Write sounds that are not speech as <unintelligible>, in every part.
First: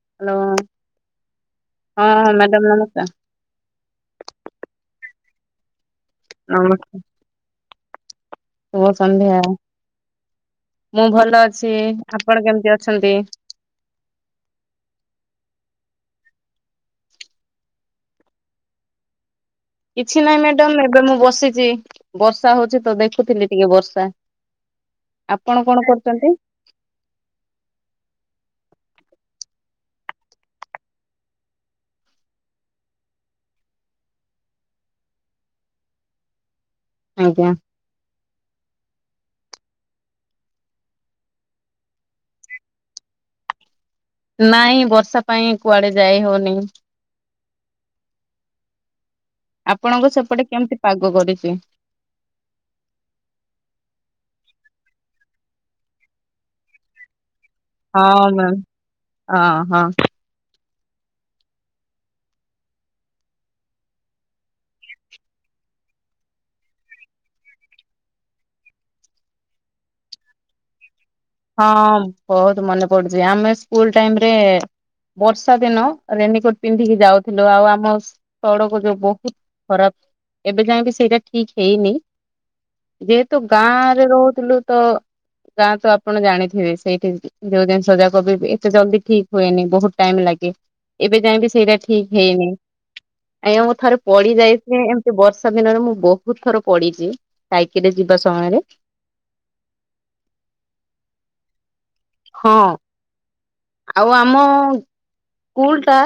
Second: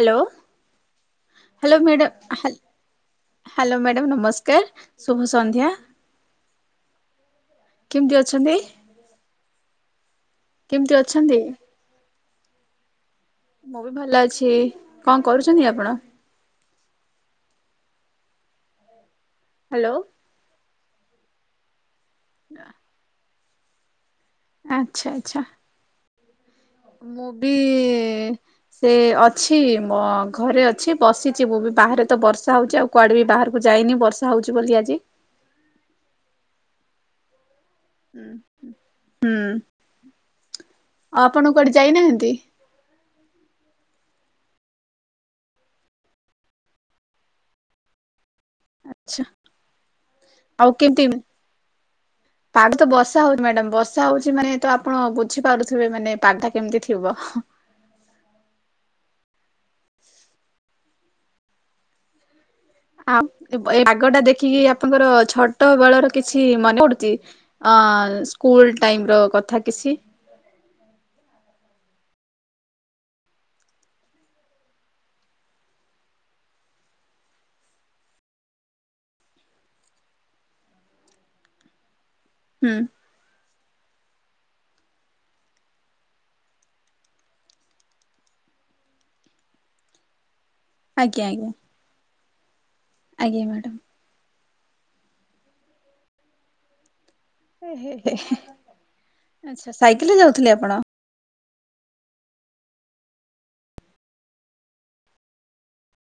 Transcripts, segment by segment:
Hello hello mad ହଁ ହା madam ନମସ୍କାର। ହ୍ୟାଲୋ ମ୍ୟାଡାମ୍ ନମସ୍କାର ଶୁଭ ସନ୍ଧ୍ୟା। ଆ ବ କେମିତି ଅଛନ୍ତି ଶୁଭ ସନ୍ଧ୍ୟା। କେମିତି ମୁଁ ଅଛନ୍ତି? ଭଲ ଅଛି ଆପଣ କେମିତି ଅଛନ୍ତି? ମୁଁ ବି ଭଲ ଅଛି କଣ କରୁଛନ୍ତି ଆପଣ? ହ୍ୟାଲୋ। କିଛି ନାହିଁ ମ୍ୟାଡାମ ଏବେ ମୁଁ ବସିଛି ବର୍ଷା ହଉଛି ତ ଦେଖୁଥିଲି ଟିକେ ବର୍ଷା। ଆଚ୍ଛା ଆଚ୍ଛା ଆପଣ କଣ କରୁଛନ୍ତି? ମୁଁ ବି ସେ ଅଛି ମୋ ଘରେ ଅଛି ବସିଛି ମୁଁ ବି ବାହାରେ ତ ବର୍ଷା ହଉଛି ଆଉ କୁଆଡେ ବି ବାହାରକୁ ଯାଇନି ବର୍ଷା ହଉଛି ବୋଲି ଆଜି। ଆଜ୍ଞା। ହୁଁ ଆଉ ଆପଣ କୁଆଡେ ଯାଇନାହାନ୍ତି? ନାଇଁ ବର୍ଷା ପାଇଁ କୁଆଡେ ଯାଇହଉନି? ଆଛା ଆପଣଙ୍କ ସେପଟେ କେମିତି ପାଗ କରିଛି? ହୁଁ ପାଗ ତ ବର୍ଷା ହଉଛିି ମ୍ୟାଡାମ ବର୍ଷା ହଉଛି ମାନେ ତ ଆପଣ ବୁଝିପାରୁଥିବେ ମାନେ ପାଗଟା କେମିତି ଥିବ? ହଁ ମ୍ୟାମ ହଁ ହଁ। ଆ ଏ ଆଗଟା ଦେଖିକି ଆପଣଙ୍କର ଛୋଟ ବେଳର କିଛି ମନେ ପଡୁଛି? ଅଁ ସ୍କୁଲ ଟାଇମର କଥା କିଛି? ହଁ ବହୁତ ମନେ ପଡୁଛି ଆମେ ସ୍କୁଲ ଟାଇମରେ ବର୍ଷା ଦିନ ରେନିକୋଟ ପିନ୍ଧିକି ଯାଉଥିଲୁ ଆଉ ଆମ ସଡକ ଯୋଉ ବହୁତ ଖରାପ ଏବେ ଯାଏ ବିି ସେଇଟା ଠିକ ହେଇନି। ହୁଁ। ଯେହେତୁ ଗାଁରେ ରହୁଥିଲୁ ତ ଗାଁ ତ ଆ ଆପଣ ଜାଣିଥିବେ ସେଇଠି ଯୋଉ ଜିନିଷ ଯାକବି ଏତେ ଜଲଦି ଠିକ ହୁଏନି ବହୁତ ଟାଇମ ଲାଗେ। ଏବେ ଆଜ୍ଞା ଯାଏବି ଆଜ୍ଞା ସେଇଟା ଠିକ ହେଇନି ଆଜ୍ଞା ଆଜ୍ଞାଁ ମୁଁ ମ୍ୟାଡାମ। ଥରେ ପଡିିଯାଇଛି ଏମିତି ବର୍ଷା ଦିନରେ ମୁଁ ବହୁତ ଥର ପଡିଛି। ଏ ହେ ସାଇକେଲ ହେ ଯିବା ସମୟରେ ଆଚ୍ଛା ସାଇକେଲରେ ଯାଉଥିଲେ ଆପଣ? ହଁ। ଆଉ ଆମ ସ୍କୁଲଟା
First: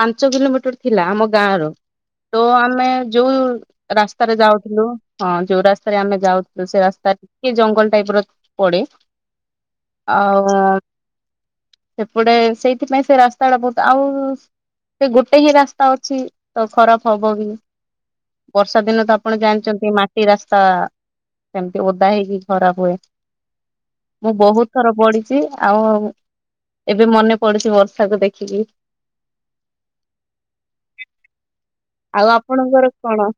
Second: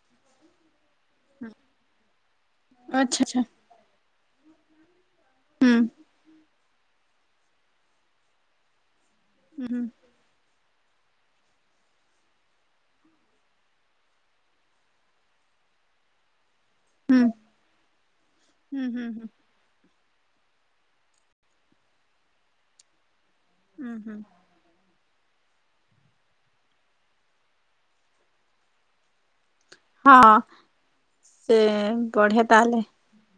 ପାଞ୍ଚ କିଲୋମିଟର ଥିଲା ଆମ ଗାଁ ର ତ ଆମେ ଆଚ୍ଛା ଯୋଉ ଆଚ୍ଛା ରାସ୍ତାରେ ଯାଉଥିଲୁ ହଁ ଯୋଉ ହୁଁ ରାସ୍ତାରେ ଆମେ ଯାଉଥିଲୁ ସେ ରାସ୍ତାରେ କି ଜଙ୍ଗଲ ଟାଇପ ର ପଡେ। ହୁଁ। ଆଉ ସେପଟେ ସେଇଥିପାଇଁ ସେ ରାସ୍ତାଟା ବହୁତ ଆଉ ସେ ଗୋଟେ ହିଁ ରାସ୍ତା ଅଛି। ତ ଖରାପ ହୁଁ। ହୁଁ ହବ ବି ବର୍ଷା ଦିନ ହୁଁ ତ ହୁଁ ଆପଣ ଜାଣିଛନ୍ତି ମା ଟି ରାସ୍ତା ସେମିତି ଓଦା ହେଇକି ଖରାପ ହୁଏ ହୁଁ ହୁଁ ମୁଁ ବହୁତ ଥର ପଡିଛି ଆଉ ଏବେ ମନେ ପଡୁଛି ବର୍ଷାକୁ ଦେଖିକି? ହଁ ସେ ଆଉ ବଢିଆ ତାହେଲେ। ଆପଣଙ୍କର କଣ?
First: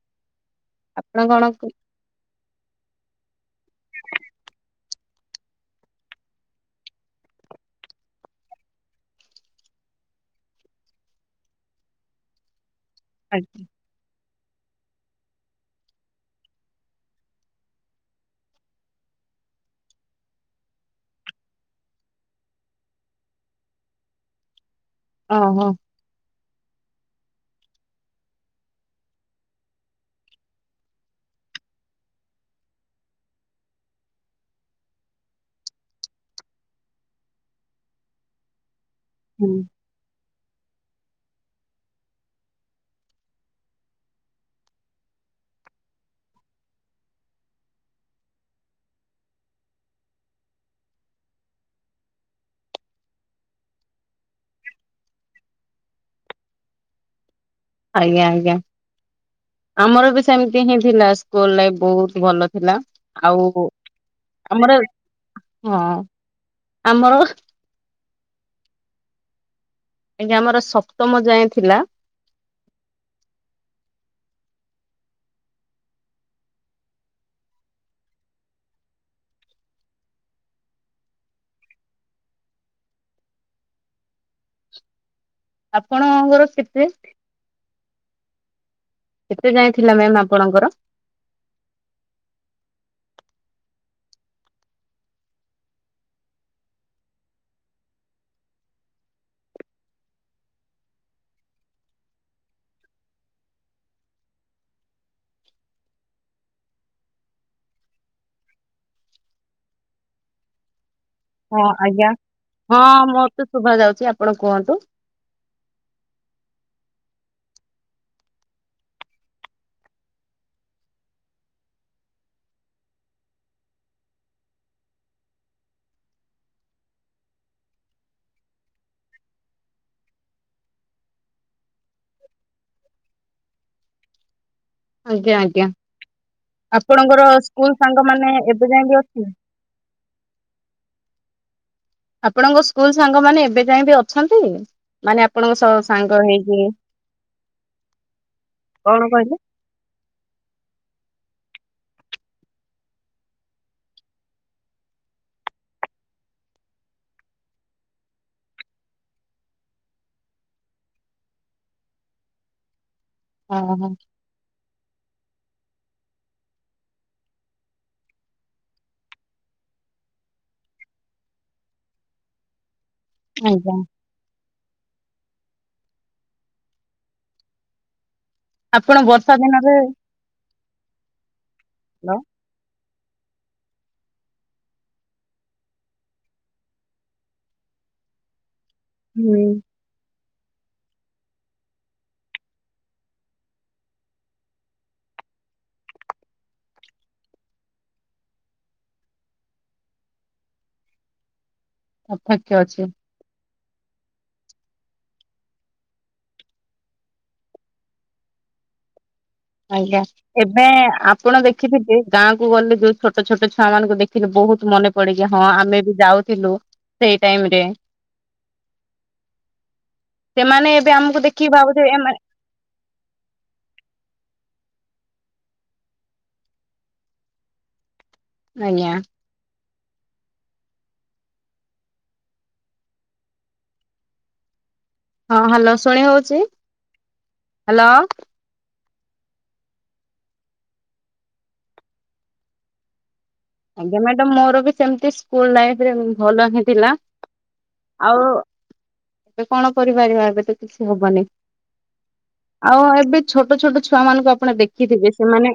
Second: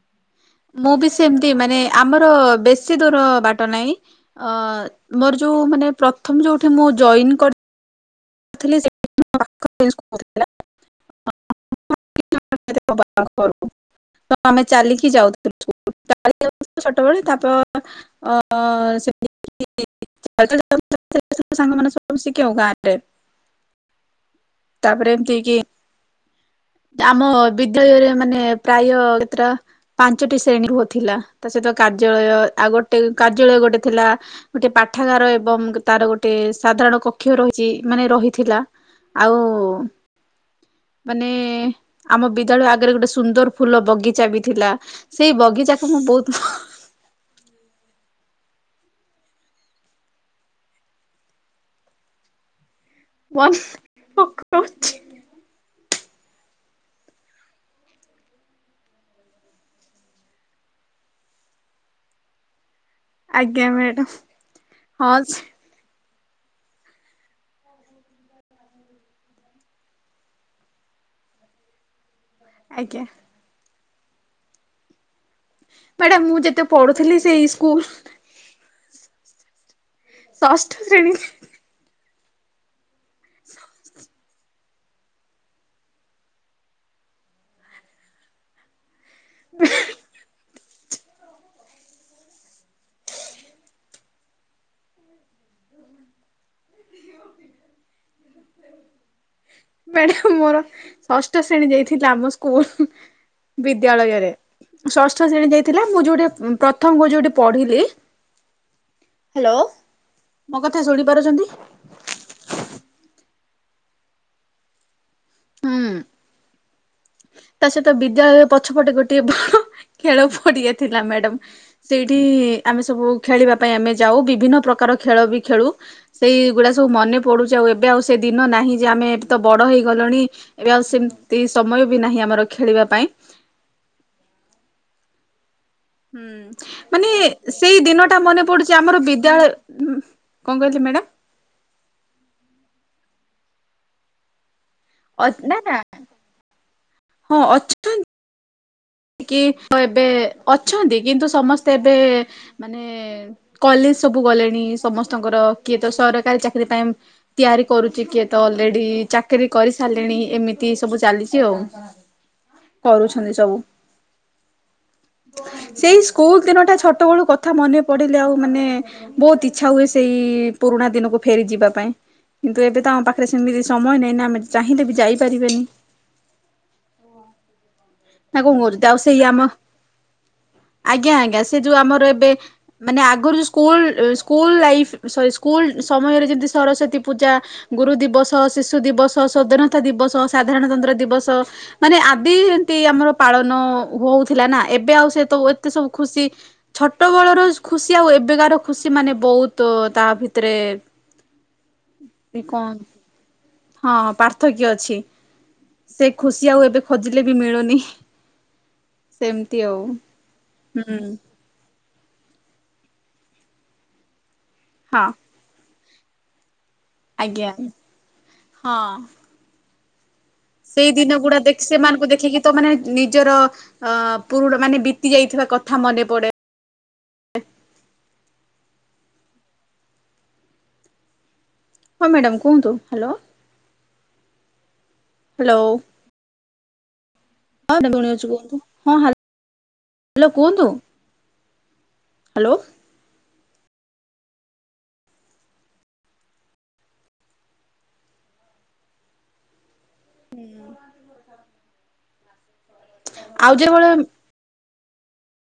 ମୁଁ ବି ଆପଣ କଣ ସେମତି ମାନେ ଆମର ବେଶୀ ଦୂର ବାଟ ନାହିଁ। ଅ ମୋର ଯୋଉ ମାନେ ପ୍ରଥମ ଯୋଉଠି ମୁଁ ଜଇନ୍ <inaudible> <inaudible> ତ ଆମେ ଚାଲିକି ଯାଉଥିଲୁୁ ଇସ୍କୁଲ ଚାଲିକି ଯାଉଥିଲୁ ଛୋଟବେଳେ ତାପରେ ଅ ସେ <unintelligible> ସେ ସଂଙ୍ଗମାନେ ଶଂସିକ ହ ଗ ଆରେ <unintelligible> ତାପରେ ଏମତିକି ଓହୋ ଆମ ବିଦ୍ୟାଳୟରେ ମାନେ ପ୍ରାୟ କେତଟା ପାଞ୍ଚଟି ଶ୍ରେଣୀ ଘୂହ ଥିଲା ତା ସହିତ କାର୍ଯ୍ୟାଳୟ ଆଉ ଗୋଟେ କାର୍ଯ୍ୟାଳୟ ଗୋଟେ ଥିଲା। ଗୋଟେ ପାଠାଗାର ଏବଂ ତାର ଗୋଟେ ସାଧାରଣ କକ୍ଷ ରହିଛି ମାନେ ରହିଥିଲା ଆଉ ହୁଁ। ମାନେ ଆମ ବିଦ୍ୟାଳୟ ଆଗରେ ଗୋଟେ ସୁନ୍ଦର ଫୁଲ ବଗିଚା ବି ଥିଲା। ସେଇ ବଗିଚାକୁ ମୁଁ ବହୁତ ଭ ହ ୱନ୍‌ ମୁଁ କହୁଛି ଆଜ୍ଞା ଆଜ୍ଞା। ଆମର ବି ସେମିତି ହିଁ ଥିଲା ସ୍କୁଲ ଲାଇଫ ବହୁତ ଭଲ ଥିଲା। ଆଉ ଆଜ୍ଞା ମ୍ୟାଡ଼ାମ ଆମର ହଁ ସେ ହଁ ଆମର ଆଜ୍ଞା ଆମର ସପ୍ତମ ଯାଏଁ ଥିଲା। ଆଜ୍ଞା। ମ୍ୟାଡାାମ ମୁଁ ଯେତେ ପଢୁଥିଲି ସେଇ ସ୍କୁଲ ଷଷ୍ଠ ଶ୍ରେଣୀ ଆପଣଙ୍କର କେତେ କେତେ ଯାଏଁ ଥିଲା ମ୍ୟାମ୍ ଆପଣଙ୍କର? ମ୍ୟାଡାମ ମୋର ଷଷ୍ଠ ଶ୍ରେଣୀ ଯାଇଥିଲା ଆମ ସ୍କୁଲ। ବିଦ୍ୟାଳୟରେ ଷଷ୍ଠ ଶ୍ରେଣୀ ଯାଇଥିଲା ମୁଁ ଯୋଉଠି ପ୍ରଥମ ଯୋଉଠି ମୁଁ ପଢିଲି ହ୍ୟାଲୋ ମୋ କଥା ଶୁଣିପାରୁଚନ୍ତି। ହଁ ଆଜ୍ଞା ହଁ ମତେ ଶୁଦ୍ଭା ଯାଉଛି ଆପଣ କୁହନ୍ତୁ। ହୁଁ। ତା ସହିତ ବିଦ୍ୟାଳୟରେ ପଛପଟେ ଗୋଟେ ବଡ ଖେଳ ପଡିଆ ଥିଲା ମ୍ୟାଡାମ। ସେଇଠି ଆମେ ସବୁ ଖେଳିବା ପାଇଁ ଆମେ ଯାଉ ବିଭିନ୍ନ ପ୍ରକାର ଖେଳ ବି ଖେଳୁ। ସେଇଗୁଡ଼ା ସବୁ ମନେ ପଡ଼ୁଚି ଆଉ ଏବେ ଆଉ ସେ ଦିନ ନାହିଁ ଯେ ଆମେ ଏବେ ତ ବଡ଼ ହେଇଗଲଣି। ଏବେ ଆଉ ସେମତି ସମୟ ବି ନାହିଁ ଆମର ଖେଳିବା ପାଇଁ। ଆଜ୍ଞା ଆଜ୍ଞା। ହୁଁ ମାନେ ଆପଣଙ୍କର ସ୍କୁଲ ସେଇ ଦିନ ଟା ସାଙ୍ଗମାନେ ମନେ ଏବେ ଯାଏଁ ବି ପଡୁଚିଆମର ଅଛି? ବିଦ୍ୟାଳୟ କଆଁ କଇଲେ ମ୍ୟାଡ଼ାମ ଆପଣଙ୍କ ସ୍କୁଲ ସାଙ୍ଗମାନେ ଏବେ ଯାଇ ବି ଅଛନ୍ତି। ମାନେ ଅ ଆପଣଙ୍କ ନା ସହ ନା ସାଙ୍ଗ ହେଇକି ହଁ ଅଛ୍ କେନ୍। କଣ କହିଲେ? କି ଏବେ ଅଛନ୍ତି କିନ୍ତୁ ସମସ୍ତେ ଏବେ ମାନେ କଲେଜ ସବୁ ଗଲେଣି ସମସ୍ତଙ୍କର କିଏ ତ ସରକାରୀ ଚାକିରି ପାଇଁ ତିଆରି କରୁଚିି କିଏ ତ ଅଲରେଡି ଚାକିରିୀ କରି ସାରିଲେଣି ଏମିତି ସବୁ ଚାଲିଚି ଆଉ। କରୁଛନ୍ତି ସବୁ। ଓହୋ ସେଇ ସ୍କୁଲ ଦିନଟା ଛୋଟ ବେଳୁ କଥା ମନେ ପଡିଲେ ଆଉ ମାନେ ବହୁତ ଇଚ୍ଛା ହୁଏ ସେଇ ପୁରୁଣା ଦିନକୁ ଫେରି ଯିବା ପାଇଁ, କିନ୍ତୁ ଏବେ ତ ଆମ ପାଖରେ ପାରେ ସେମିତି ଆଜ୍ଞା ସମୟ ନାହିଁ ନା ଆମେ ଚାହିଁଲେ ବି ଯାଇପାରିବେନି। ନା କଣ କରୁଛି ଆପଣ ଆଉ ସେଇ ବର୍ଷା ଆମ ଦିନରେ ଆଜ୍ଞା ଆଜ୍ଞା ସେ ଯୋଉ ଆମର ଏବେ ମାନେ ଆଗରୁ ଯେଉଁ school school life sorry school ସମୟରେ ଯେମିତି ସରସ୍ୱତୀ ପୂଜା ଗୁରୁ ଦିବସ ଶିଶୁ ଦିବସ ହୁଁ ସଵାଧୀନତା ଦିବସ ସାଧାରଣତନ୍ତ୍ର ଦିବସ ମାନେ ଆଦି ଆମର ପାଳନ ହଉଥିଲା ନା, ଏବେ ଆଉ ସେ ତ ଏତେ ସବୁ ଖୁସି ଛୋଟ ବଳର ଖୁସି ଆଉ ଏବେକାର ଖୁସି ମାନେ ବହୁତ ତା ଭିତରେ ପାର୍ଥକ୍ୟ କମ୍। ଅଛି ହଁ ପାର୍ଥକ୍ୟ ଅଛି, ସେ ଖୁସି ଆଉ ଏବେ ଖୋଜିଲେ ବି ବି ମିଳୁନି। ସେମିତି ଆଉ ଆଜ୍ଞା ଏବେ ହୁଁ ଆପଣ ଦେଖିଥେ ଯେ ଗାଁକୁ ଗଲେ ଯୋଉ ଛୋଟ ଛୋଟ ଛୁଆ ମାନଙ୍କୁ ଦେଖ ରେ ବୋହୁତ ମନେ ପଡକି ହଁ ଆମେ ବି ଯାଉଥିଲୁ। ସେଇ ଟାଇମ ଆଜ୍ଞା ରେ ହଁ। ସେମାନେ ଏବେ ସେଇ ଦିନ ଆମକୁ ଗୁଡା ଦେଖିକି ଦେଖି ଭାବୁଥିବେ ସେମାନଙ୍କୁ ଏମାନେ ଦେଖିକି ତ ମାନେ ନିଜର ଅ ପୁରୁଣା ମାନେ ବିତି ଯାଇଥିବା କଥା ମନେ ପଡେ। ଆଜ୍ଞା। ହଁ ମ୍ୟାଡ଼ାାମ କୁହନ୍ତୁ ହ୍ୟାଲୋ? ହଁ ହ୍ୟାଲୋ ଶୁଣି ହଉଛି? <unintelligible> ହ୍ୟାଲୋ ହଁ ହ୍ୟାଲୋ କୁହନ୍ତୁ? ହ୍ୟାଲୋ। ଆଜ୍ଞା ମ୍ୟାଡ ମୋର ବି ସେମତି ସ୍ଲ ଲାଇରେ ଭଲ ହିଁ ଥିଲା ଆଉ ଏବେ କଣ କରିପାରିବା ଏବେ ତ କିଛି ହବନି। ଆଉ ଏବେ ଆଉ ଛୋଟ ଛୋଟ ଯେଭଳି ଛୁଆ ମାନଙ୍କୁ ଆପଣ ଦେଖିଥିବେ ସେମାନେ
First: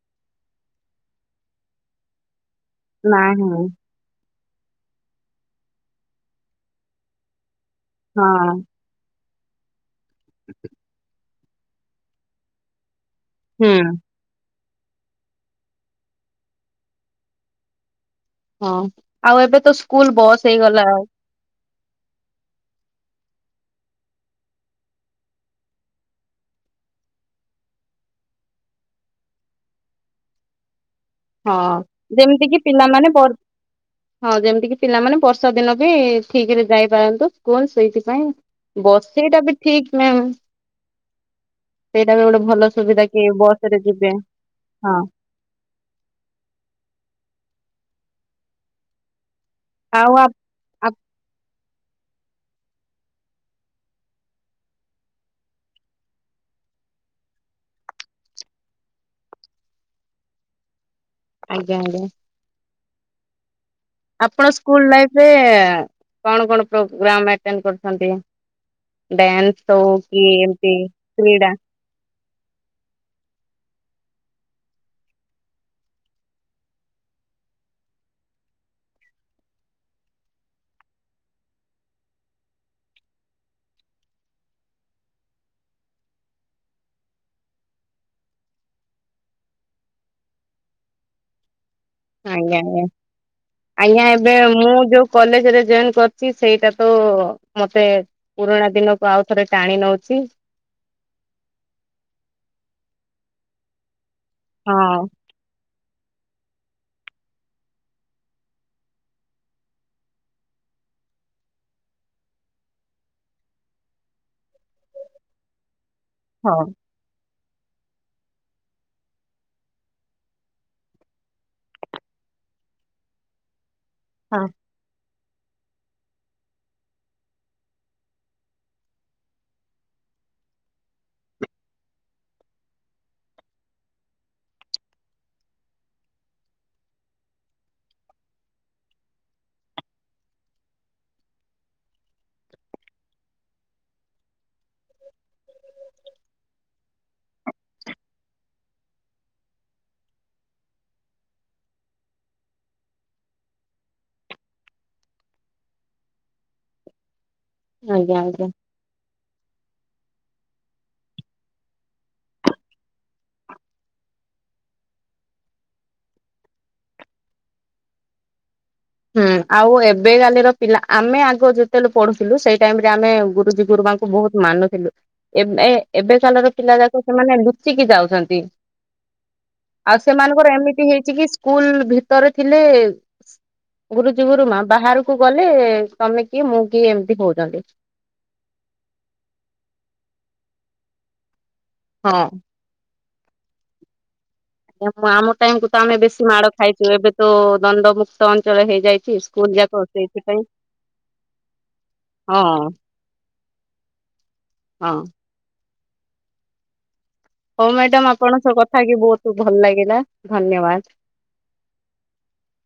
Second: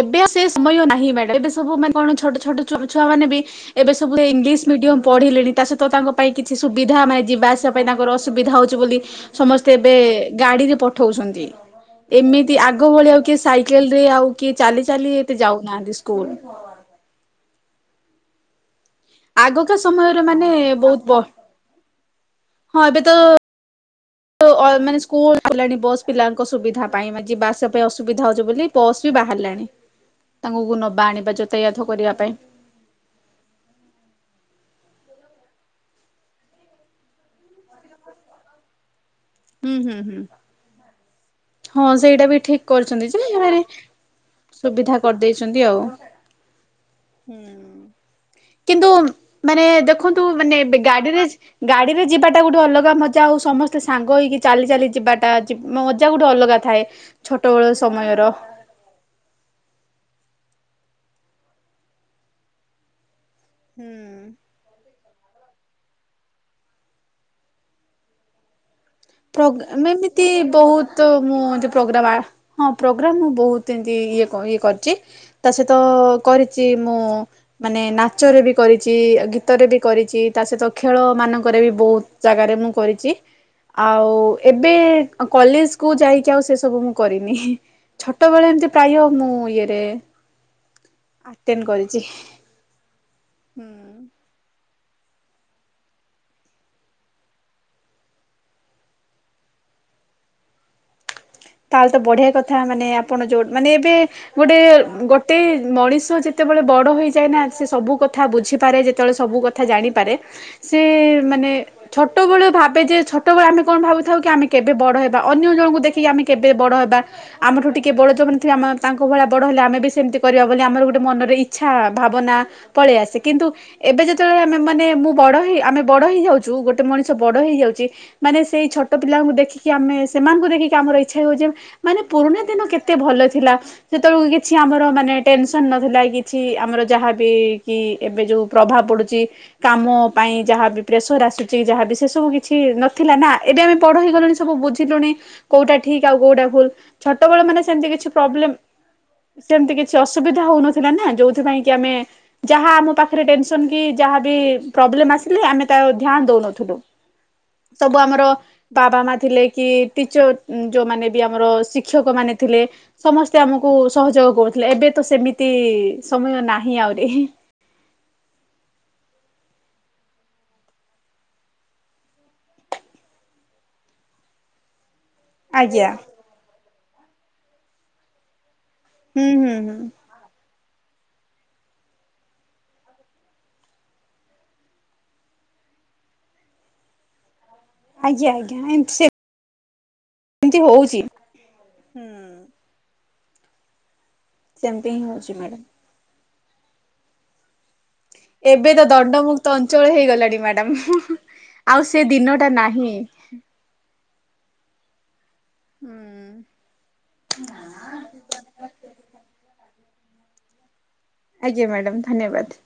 ଏବେ ସେ ସମୟ ନାହିଁ ମ୍ୟାଡ ଏବେ ସବୁ ମାନେ କଣ ଛୋଟ ଛୋ ଛ ଛୁଆ ମାନେ ବି ନାହିଁ ଏବେ ସବୁ ଇଂଲିଶ ମିଡ଼ିୟମ ପଢ଼ିଲେଣି ତା ସହିତ ତାଙ୍କ ପାଇଁ କିଛି ସୁବିଧା ମାନେ ଯିବା ଆସିବା ପାଇଁ ତାଙ୍କର ଅସୁବିଧା ହଁ ହେଉଛି ବୋଲି ସମସ୍ତେ ଏବେ ଗାଡିରେ ପଠଉଛନ୍ତି, ଏମିତି ଆଗ ଭଳିଆ ଆଉ କିଏ ହୁଁ ସାଇକେଲ ରେ ଆଉ କିଏ ଚାଲି ଚାଲି ଏତେ ଯାଉନାହାନ୍ତି ସ୍କୁଲ। ହଁ ଆଉ ଏବେ ତ ଆଗକା ସ୍କୁଲ ସମୟରେ ବସ୍ ମାନେ ହେଇଗଲା ବହୁତ ଆଉ। ବ ହଁ ଏବେ ତ ମାନେ ସ୍କୁଲ ହେଲାଣି ବସ୍ ପିଲାଙ୍କ ସୁବିଧା ପାଇଁ ବାସ ପାଇଁ ଅସୁବିଧା ହଉଛି ବୋଲି ପସ୍ ବି ବାହାରିଲାଣି ତାଙ୍କୁକୁ ନେବା ଆଣିବା ହଁ ଯତାୟାତ କରିବା ପାଇଁ। ଯେମିତି କିି ପିଲାମାନେ ହଁ ଯେମିତି କିି ପିଲାମାନେ ବର୍ଷା ଦିନ ବି ଠିକ ରେ ଯାଇପାରନ୍ତୁ ସ୍କୁଲ ସେଇଥିପାଇଁ ବସେଇଟା ବି ହୁଁ ହୁଁ ଠିକ ହୁଁ। ମ୍ୟାମ୍ ହଁ ସେଇଟା ବି ଗୋଟେ ଠିକ ଭଲ ସୁବିଧା କରିଛନ୍ତି ଯେ କି ବସ ସୋରେ ରେ ଯିବେ ସୁବିଧା ହଁ କରିଦେଇ ଅଛନ୍ତି ଆଉ ହୁଁ। କିନ୍ତୁ ମାନେ ଦେଖନ୍ତୁ ଆଉ ମାନେ ଗାଡିରେ ଗାଡ଼ିରେ ଯିବାଟା ଗୋଟେ ଅଲଗା ମଜା ଆଉ ସମସ୍ତେ ସାଙ୍ଗ ହୋଇକି ଚାଲି ଚାଲି ଯିବାଟା ମଜା ଗୋଟେ ଅଲଗା ଥାଏ। ଛୋଟବେଳ ସମୟ। ଆଜ୍ଞା। ହୁଁ। ଆପଣ ସ୍କୁଲ ଲାଇ କଣ କଣ ପ୍ରୋଗ୍ରମ୍ କର? ଡ୍ୟାନ୍ସ ପ୍ରୋଗ୍ରାମ ହଉ କି ଏମିତି ଏମତି ବହୁତ ମୁଁ କ୍ରୀଡ଼ା ଏମିତି ପ୍ରୋଗ୍ରାମ ହଁ ପ୍ରୋଗ୍ରାମ ମୁଁ ବହୁତ ଏମତି ଇଏ ଇଏ କରିଛି। ତା ସହିତ କରିଛି ମୁଁ ମାନେ ନାଚରେ ବି କରିଛି ଗୀତରେ ବି କରିଛି ତା ସହିତ ଖେଳ ମାନଙ୍କରେ ବି ବହୁତ ଜାଗାରେ ମୁଁ କରିଛି। ଆଉ ଏବେ କଲେଜ କୁ ଯାଇକି ଆଉ ସେ ସବୁ ମୁଁ କରିନି। ଛୋଟ ବଳେ ଏମିତି ପ୍ରାୟ ମୁଁ ଇଏରେ ଅଟେନ୍ କରିଛି। ଆଜ୍ଞା ଆଜ୍ଞା। ଆଜ୍ଞା ଏବେ ମୁଁ ଯୋଉ କଲେଜରେ ଜଏନ କରଚି ସେଇଟା ତ ମତେ ପୁରୁଣା ଦିନକୁ ଆଉ ଥରେ ଟାଣି ନଉଚି। ତାହେଲେ ତ ବଢିଆ କଥା ମାନେ ଆପଣ ଯୋଉ ମାନେ ଏବେ ଗୋଟେ ହଁ ଗୋ ଟେ ମଣିଷ ଯେତେବେଳେ ବଡ଼ ହୋଇଯାଏ ନା ସେ ସବୁ କଥା ବୁଝିପାରେ ଯେତେବେଳେ ସବୁ କଥା ଜାଣିପାରେ। ସେ ମାନେ ଛୋଟବେଳୁ ଭାବେ ଯେ ଛୋଟବେଳେ ଆମେ କଣ ଭାବୁଥାଉ କି ଆମେ କେବେ ବଡ ହେବା ଅନ୍ୟ ଜଣଙ୍କୁ ଦେଖିକି ଆମେ କେବେ ହଉ। ବଡ ହେବା? ଆମଠୁ ଟିକିଏ ବଡ଼ ଯୋଉମାନେ ଥିବ ଆମ ତାଙ୍କ ଭଳିଆ ବଡ଼ ହେଲେ ଆମେ ବି ସେମିତି କରିବା ବୋଲି ଆମର ଗୋଟେ ମନରେ ଇଚ୍ଛା ଭାବନା ପଳିଆସେ କିନ୍ତୁ ଏବେ ଯେତେବେଳେେ ହଁ। ଏ ମାନେ ମୁଁ ବଡ଼ ହେଇ ଆମେ ବଡ଼ ହେଇଯାଇଯାଉଚୁ ଗୋଟେ ମଣିଷ ବଡ଼ ହେଇଯାଉଚି। ମାନେ ସେଇ ଛୋଟ ପିଲାଙ୍କୁ ଦେଖିକି ଆମେ ସେମାନଙ୍କୁ ଦେଖିକି ଆମର ଏଇ ଇଚ୍ଛା ହୋଉଚି ମାନେ ପୁରୁଣା ଦିନ କେତେ ଭଲ ଥିଲା। ସେତେବେଳକୁ କିଛି ଆମର ମାନେ ଟେନସନ ନଥିଲା କିଛି ଆମର ଯାହାବି କି ଏବେ ଯୋଉ ପ୍ରଭାବ ପଡ଼ୁଚି। କାମ ପାଇଁ ଯାହାବି ପ୍ରେସର ଆସୁଚି ଯାହାବି ସେ ସବୁ କିଛି ନଥିଲା ନା ଏବେ ଆମେ ବଡ ହେଇଗଲେଣି ସ ସବୁ ବୁଝିଲୁଣି କୋଉଟା ଠିକ ଆଉ କୋଉଟା ଭୁଲୁ। ଛୋଟବେଳ ମାନେ ସେମତି କିଛି ପ୍ରୋବ୍ଲେମ ସେମତି କିଛି ଅସୁବିଧା ହୋଉନଥିଲା ନା ଯୋଉଥିପାଇଁଙ୍କି ଆମେ ଯାହା ଆମ ପାଖରେ ଟେନସନ କି ଯାହାବି ପ୍ରବ୍ଲେମ ଆସିଲେ ଆମେ ତା ଧ୍ୟାନ ଦୋଉନଥିଲୁ। ସବୁ ଆଜ୍ଞା ଆମର ଆଜ୍ଞା। ବାବା ମା ଥିଲେ କି ଟିଚର ଯେଉଁମାନେ ବି ଆମର ଶିକ୍ଷକମାନେ ଥିଲେ। ସମସ୍ତେ ଆମକୁ ସହଯୋଗ କରୁଥିଲେ ଏବେ ତ ସେମିତି ସମୟ ନାହିଁ ଆହୁରି। ହୁଁ ଆଉ ଏବେ କାଲିର ପିଲା ଆମେ ଆଗ ଯେତେବେଳୁ ପଢୁଥିଲୁ ସେଇ ଟାଇମ ରେ ଆମେ ଗୁରୁଜୀ ଗୁରୁମା ଙ୍କୁ ବହୁତ ମାନୁଥିଲୁ। ଏବେ ଆଜ୍ଞା ଏବେକାଲର ପିଲା ଯାକ ସେମାନେ ଲୁଚିକି ଯାଉଚନ୍ତି। ହୁଁ ହୁଁ ହୁଁ। ଆଉ ସେମାନଙ୍କର ଏମିତି ହେଇଚି କି ସ୍କୁଲ ଭିତରେ ଥିଲେ ଗୁରୁଜୀ ଗୁରୁମା ବାହାରକୁ ଗଲେ ତମେ କିଏ ମୁଁ କିଏ ଏମତି ହଉଛନ୍ତ। ଆଜ୍ଞା ଆଜ୍ଞା ଏମ ସେ ଏମିତି ହୋଉଚି। ହଁ। ସେମିତି ହିଁ ଆମ ହଉଛି ମ୍ୟାଡାମ। ଟାଇମ କୁ ତମେ ବେଶୀ ମାଡ଼ ଖାଇଥିଲେ। ଏବେ ତ ଦଣ୍ଡ ମୁୁକ୍ ଏବେ ତ ଦଣ୍ଡମୁକ୍ତ ଅଞ୍ଚଳ ହେଇଗଲାଣି ମ୍ୟାଡାମ ହୁଁ ହୁଁ। ଆଉ ସେ ହଁ ଦିନଟା ନାହିଁ। ହଁ। ହୁଁ। ହଉ ମ୍ୟାଡାମ ଆପଣଙ୍କସହ କଥା ହେଇକି ବହୁତ ଭଲ ଲାଗିଲା ଧନ୍ୟବାଦ। ଆଜ୍ଞା ମ୍ୟାଡ଼ାମ୍ ଧନ୍ୟବାଦ।